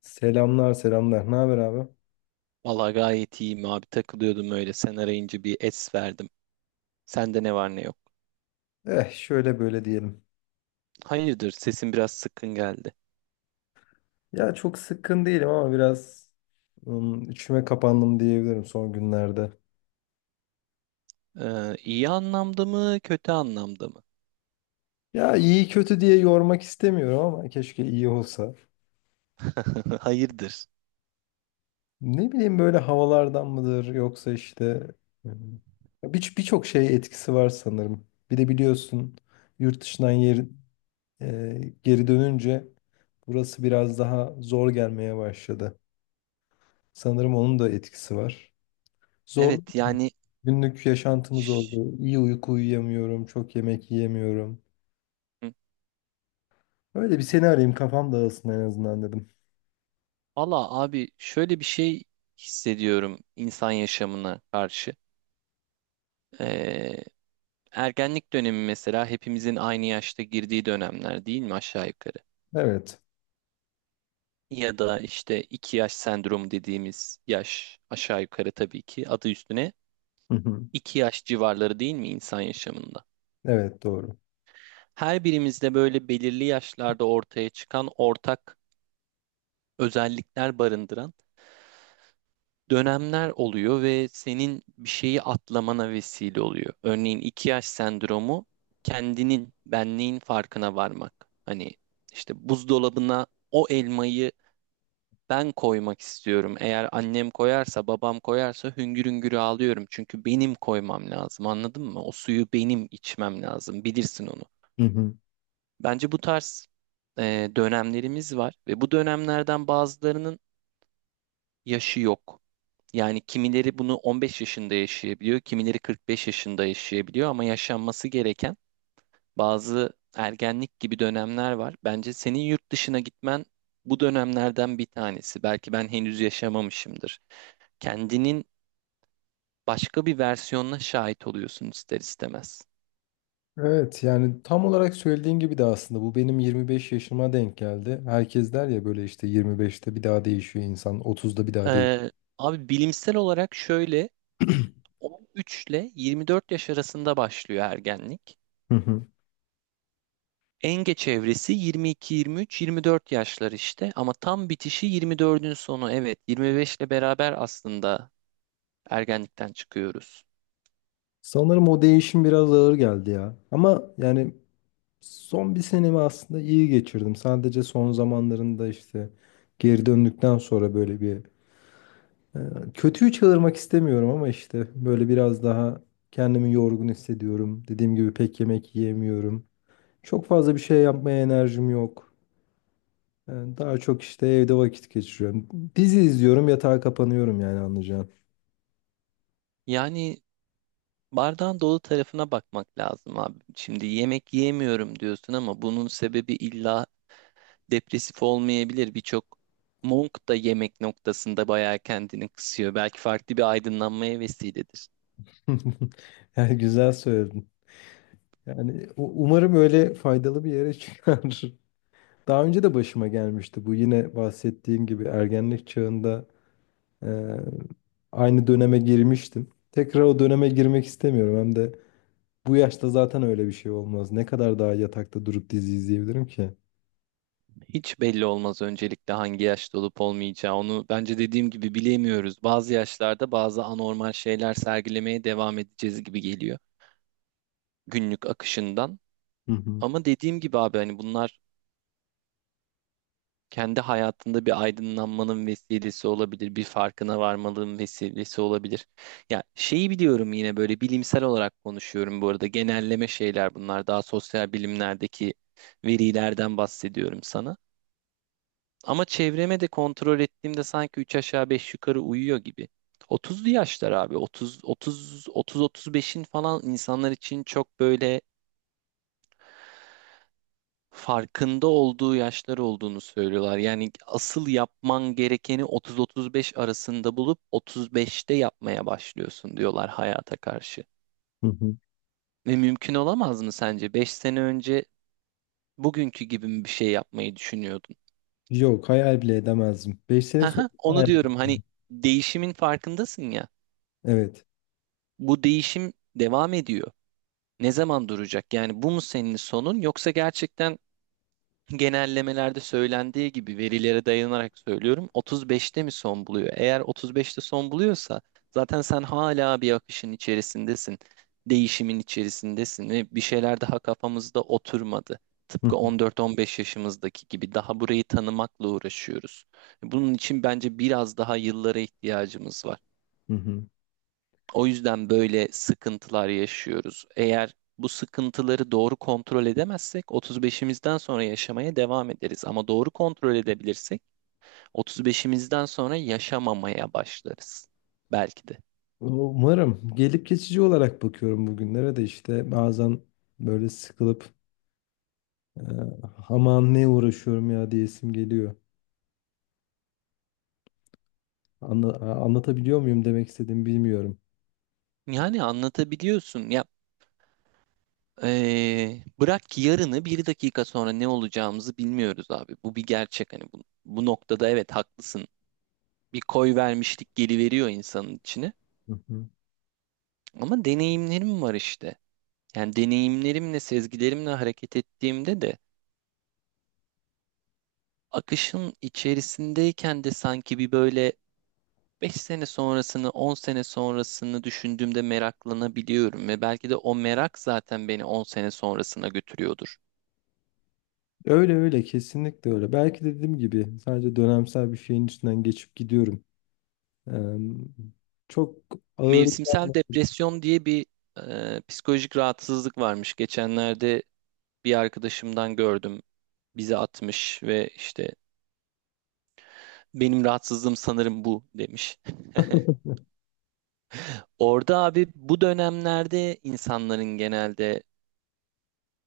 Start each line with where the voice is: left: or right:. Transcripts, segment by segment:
left: Selamlar selamlar. Ne haber abi?
right: Valla gayet iyiyim abi, takılıyordum öyle, sen arayınca bir es verdim. Sende ne var ne yok.
left: Eh şöyle böyle diyelim.
right: Hayırdır, sesin biraz sıkkın geldi.
left: Ya çok sıkkın değilim ama biraz içime kapandım diyebilirim son günlerde.
right: İyi anlamda mı kötü anlamda mı?
left: Ya iyi kötü diye yormak istemiyorum ama keşke iyi olsa.
right: Hayırdır.
left: Ne bileyim böyle havalardan mıdır yoksa işte ım, birçok şey etkisi var sanırım. Bir de biliyorsun yurt dışından yer, geri dönünce burası biraz daha zor gelmeye başladı. Sanırım onun da etkisi var. Zorlu
right: Evet yani.
left: günlük yaşantımız
right: ş-
left: oldu. İyi uyku uyuyamıyorum, çok yemek yiyemiyorum.
right: hı.
left: Öyle bir seni arayayım kafam dağılsın en azından dedim.
right: Valla abi, şöyle bir şey hissediyorum insan yaşamına karşı. Ee, Ergenlik dönemi mesela, hepimizin aynı yaşta girdiği dönemler değil mi aşağı yukarı?
left: Evet.
right: Ya da işte iki yaş sendromu dediğimiz yaş, aşağı yukarı tabii ki adı üstüne
left: Hı hı.
right: iki yaş civarları, değil mi insan yaşamında?
left: Evet, doğru.
right: Her birimizde böyle belirli yaşlarda ortaya çıkan ortak özellikler barındıran dönemler oluyor ve senin bir şeyi atlamana vesile oluyor. Örneğin iki yaş sendromu kendinin, benliğin farkına varmak. Hani işte buzdolabına o elmayı ben koymak istiyorum. Eğer annem koyarsa, babam koyarsa hüngür hüngür ağlıyorum. Çünkü benim koymam lazım, anladın mı? O suyu benim içmem lazım. Bilirsin onu.
left: Hı hı.
right: Bence bu tarz dönemlerimiz var ve bu dönemlerden bazılarının yaşı yok. Yani kimileri bunu 15 yaşında yaşayabiliyor, kimileri 45 yaşında yaşayabiliyor ama yaşanması gereken bazı ergenlik gibi dönemler var. Bence senin yurt dışına gitmen bu dönemlerden bir tanesi. Belki ben henüz yaşamamışımdır. Kendinin başka bir versiyonuna şahit oluyorsun ister istemez.
left: Evet, yani tam olarak söylediğin gibi de aslında bu benim 25 yaşıma denk geldi. Herkes der ya böyle işte 25'te bir daha değişiyor insan, 30'da bir daha değil.
right: Ee, Abi bilimsel olarak şöyle, 13 ile 24 yaş arasında başlıyor ergenlik.
left: Hı hı.
right: En geç evresi 22, 23, 24 yaşlar işte ama tam bitişi 24'ün sonu, evet 25 ile beraber aslında ergenlikten çıkıyoruz.
left: Sanırım o değişim biraz ağır geldi ya. Ama yani son bir senemi aslında iyi geçirdim. Sadece son zamanlarında işte geri döndükten sonra böyle bir kötüyü çağırmak istemiyorum ama işte böyle biraz daha kendimi yorgun hissediyorum. Dediğim gibi pek yemek yiyemiyorum. Çok fazla bir şey yapmaya enerjim yok. Daha çok işte evde vakit geçiriyorum. Dizi izliyorum, yatağa kapanıyorum yani anlayacağın.
right: Yani bardağın dolu tarafına bakmak lazım abi. Şimdi yemek yiyemiyorum diyorsun ama bunun sebebi illa depresif olmayabilir. Birçok monk da yemek noktasında bayağı kendini kısıyor. Belki farklı bir aydınlanmaya vesiledir.
left: Yani güzel söyledin. Yani umarım öyle faydalı bir yere çıkar. Daha önce de başıma gelmişti bu, yine bahsettiğim gibi ergenlik çağında eee, aynı döneme girmiştim. Tekrar o döneme girmek istemiyorum, hem de bu yaşta zaten öyle bir şey olmaz. Ne kadar daha yatakta durup dizi izleyebilirim ki?
right: Hiç belli olmaz öncelikle hangi yaşta olup olmayacağı. Onu bence dediğim gibi bilemiyoruz. Bazı yaşlarda bazı anormal şeyler sergilemeye devam edeceğiz gibi geliyor günlük akışından.
left: Hı hı.
right: Ama dediğim gibi abi, hani bunlar kendi hayatında bir aydınlanmanın vesilesi olabilir, bir farkına varmalığın vesilesi olabilir. Ya şeyi biliyorum, yine böyle bilimsel olarak konuşuyorum bu arada. Genelleme şeyler bunlar. Daha sosyal bilimlerdeki verilerden bahsediyorum sana. Ama çevreme de kontrol ettiğimde sanki 3 aşağı 5 yukarı uyuyor gibi. 30'lu yaşlar abi. 30 35'in falan, insanlar için çok böyle farkında olduğu yaşlar olduğunu söylüyorlar. Yani asıl yapman gerekeni 30 35 arasında bulup 35'te yapmaya başlıyorsun diyorlar hayata karşı.
left: Hı hı.
right: Ve mümkün olamaz mı sence? 5 sene önce bugünkü gibi mi bir şey yapmayı düşünüyordun?
left: Yok, hayal bile edemezdim. 5 sene sonra
right: Haha, onu
left: hayal
right: diyorum hani,
left: ettim.
right: değişimin farkındasın ya.
left: Evet.
right: Bu değişim devam ediyor. Ne zaman duracak? Yani bu mu senin sonun, yoksa gerçekten genellemelerde söylendiği gibi, verilere dayanarak söylüyorum, 35'te mi son buluyor? Eğer 35'te son buluyorsa zaten sen hala bir akışın içerisindesin. Değişimin içerisindesin ve bir şeyler daha kafamızda oturmadı.
left: Hı
right: Tıpkı 14-15 yaşımızdaki gibi daha burayı tanımakla uğraşıyoruz. Bunun için bence biraz daha yıllara ihtiyacımız var.
left: hı. Hı.
right: O yüzden böyle sıkıntılar yaşıyoruz. Eğer bu sıkıntıları doğru kontrol edemezsek 35'imizden sonra yaşamaya devam ederiz. Ama doğru kontrol edebilirsek 35'imizden sonra yaşamamaya başlarız. Belki de.
left: Umarım gelip geçici olarak bakıyorum bugünlere de, işte bazen böyle sıkılıp eee aman ne uğraşıyorum ya diyesim geliyor. Anla- Anlatabiliyor muyum demek istediğimi bilmiyorum.
right: Yani anlatabiliyorsun ya. Bırak ki yarını, bir dakika sonra ne olacağımızı bilmiyoruz abi. Bu bir gerçek, hani bu noktada evet haklısın. Bir koy vermişlik geliveriyor insanın içine.
left: Hı hı.
right: Ama deneyimlerim var işte. Yani deneyimlerimle, sezgilerimle hareket ettiğimde de, akışın içerisindeyken de sanki bir böyle 5 sene sonrasını, 10 sene sonrasını düşündüğümde meraklanabiliyorum ve belki de o merak zaten beni 10 sene sonrasına götürüyordur.
left: Öyle öyle, kesinlikle öyle. Belki de dediğim gibi sadece dönemsel bir şeyin üstünden geçip gidiyorum. Eee, çok ağır.
right: Mevsimsel depresyon diye bir psikolojik rahatsızlık varmış. Geçenlerde bir arkadaşımdan gördüm. Bize atmış ve işte, benim rahatsızlığım sanırım bu demiş. Orada abi bu dönemlerde insanların genelde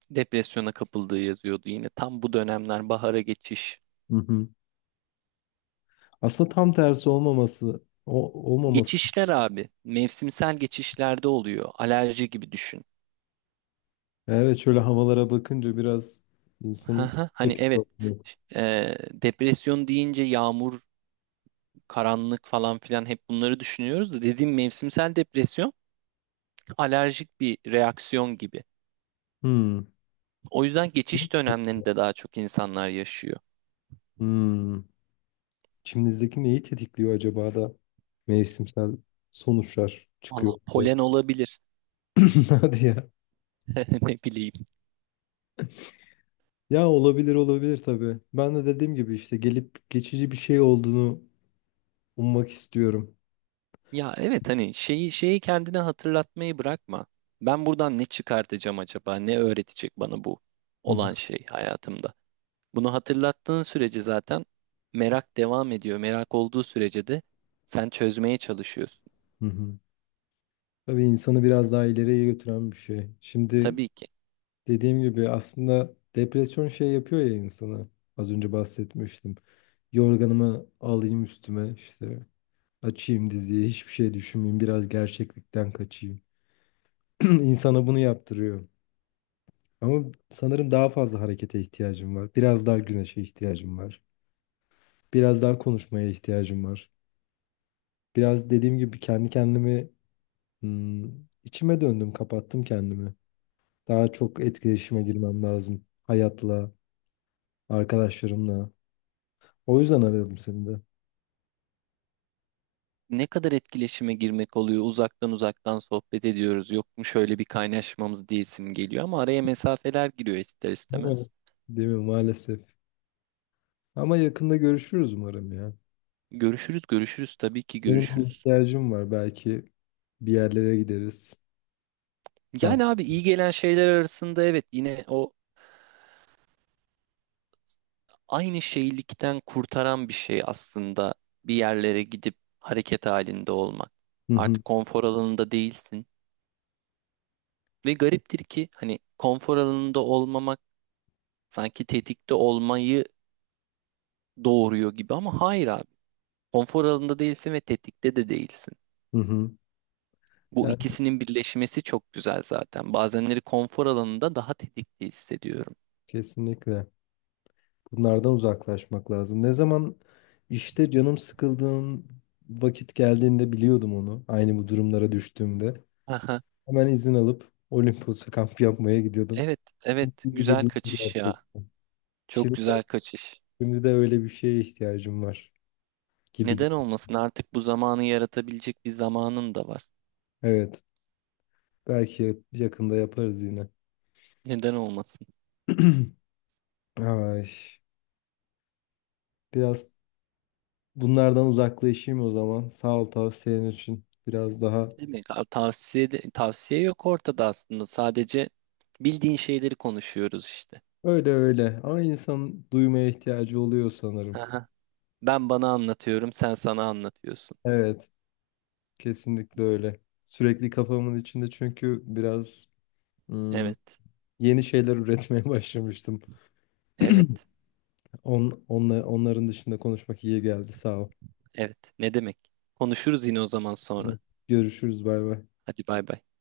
right: depresyona kapıldığı yazıyordu yine. Tam bu dönemler bahara geçiş.
left: Hı hı. Aslında tam tersi olmaması olmaması.
right: Geçişler abi mevsimsel geçişlerde oluyor. Alerji gibi düşün.
left: Evet, şöyle havalara bakınca biraz insan.
right: Haha, hani evet, e, depresyon deyince yağmur, karanlık falan filan hep bunları düşünüyoruz da, dediğim mevsimsel depresyon alerjik bir reaksiyon gibi.
left: Hmm.
right: O yüzden geçiş dönemlerinde daha çok insanlar yaşıyor.
left: Hmm. İçimizdeki neyi tetikliyor acaba da mevsimsel sonuçlar
right: Valla
left: çıkıyor.
right: polen olabilir.
left: Hadi ya.
right: Ne bileyim.
left: Ya olabilir, olabilir tabii. Ben de dediğim gibi işte gelip geçici bir şey olduğunu ummak istiyorum.
right: Ya evet hani, şeyi kendine hatırlatmayı bırakma. Ben buradan ne çıkartacağım acaba? Ne öğretecek bana bu
left: Hı hı,
right: olan şey hayatımda? Bunu hatırlattığın sürece zaten merak devam ediyor. Merak olduğu sürece de sen çözmeye çalışıyorsun.
left: hı hı. Tabii insanı biraz daha ileriye götüren bir şey. Şimdi
right: Tabii ki.
left: dediğim gibi aslında depresyon şey yapıyor ya insana. Az önce bahsetmiştim. Yorganımı alayım üstüme, işte açayım diziyi, hiçbir şey düşünmeyeyim, biraz gerçeklikten kaçayım. İnsana bunu yaptırıyor. Ama sanırım daha fazla harekete ihtiyacım var. Biraz daha güneşe ihtiyacım var. Biraz daha konuşmaya ihtiyacım var. Biraz dediğim gibi kendi kendimi hmm, içime döndüm, kapattım kendimi. Daha çok etkileşime girmem lazım. Hayatla, arkadaşlarımla. O yüzden aradım seni de.
right: Ne kadar etkileşime girmek oluyor. Uzaktan uzaktan sohbet ediyoruz. Yok mu şöyle bir kaynaşmamız diyesim geliyor ama araya mesafeler giriyor ister
left: Evet.
right: istemez.
left: Değil mi? Maalesef. Ama yakında görüşürüz umarım ya.
right: Görüşürüz, görüşürüz, tabii ki
left: Benim bir
right: görüşürüz.
left: ihtiyacım var. Belki bir yerlere gideriz. Kamp.
right: Yani abi iyi gelen şeyler arasında, evet, yine o aynı şeylikten kurtaran bir şey aslında bir yerlere gidip hareket halinde olmak.
left: Hı hı.
right: Artık konfor alanında değilsin. Ve gariptir ki hani konfor alanında olmamak sanki tetikte olmayı doğuruyor gibi ama hayır abi. Konfor alanında değilsin ve tetikte de değilsin.
left: Hı hı.
right: Bu
left: Yani
right: ikisinin birleşmesi çok güzel zaten. Bazenleri konfor alanında daha tetikte hissediyorum.
left: kesinlikle. Bunlardan uzaklaşmak lazım. Ne zaman işte canım sıkıldığın vakit geldiğinde biliyordum onu. Aynı bu durumlara düştüğümde.
right: Aha,
left: Hemen izin alıp Olimpos'a kamp yapmaya gidiyordum.
right: evet, evet.
left: Mutlu
right: Güzel
left: geliyor
right: kaçış ya.
left: gerçekten.
right: Çok
left: Şimdi de,
right: güzel kaçış.
left: şimdi de öyle bir şeye ihtiyacım var gibi.
right: Neden olmasın? Artık bu zamanı yaratabilecek bir zamanın da var.
left: Evet. Belki yakında yaparız yine.
right: Neden olmasın?
left: Ay, biraz bunlardan uzaklaşayım o zaman. Sağ ol tavsiyen için. Biraz daha
right: Ne demek? Tavsiye yok ortada aslında. Sadece bildiğin şeyleri konuşuyoruz işte.
left: öyle öyle. Ama insan duymaya ihtiyacı oluyor sanırım.
right: Aha. Ben bana anlatıyorum, sen sana anlatıyorsun.
left: Evet, kesinlikle öyle. Sürekli kafamın içinde çünkü biraz hmm,
right: Evet,
left: yeni şeyler üretmeye başlamıştım.
right: evet,
left: Onların dışında konuşmak iyi geldi. Sağ ol.
right: evet. Ne demek? Konuşuruz yine o zaman sonra.
left: Tamam. Görüşürüz. Bay bay.
right: Hadi bay bay.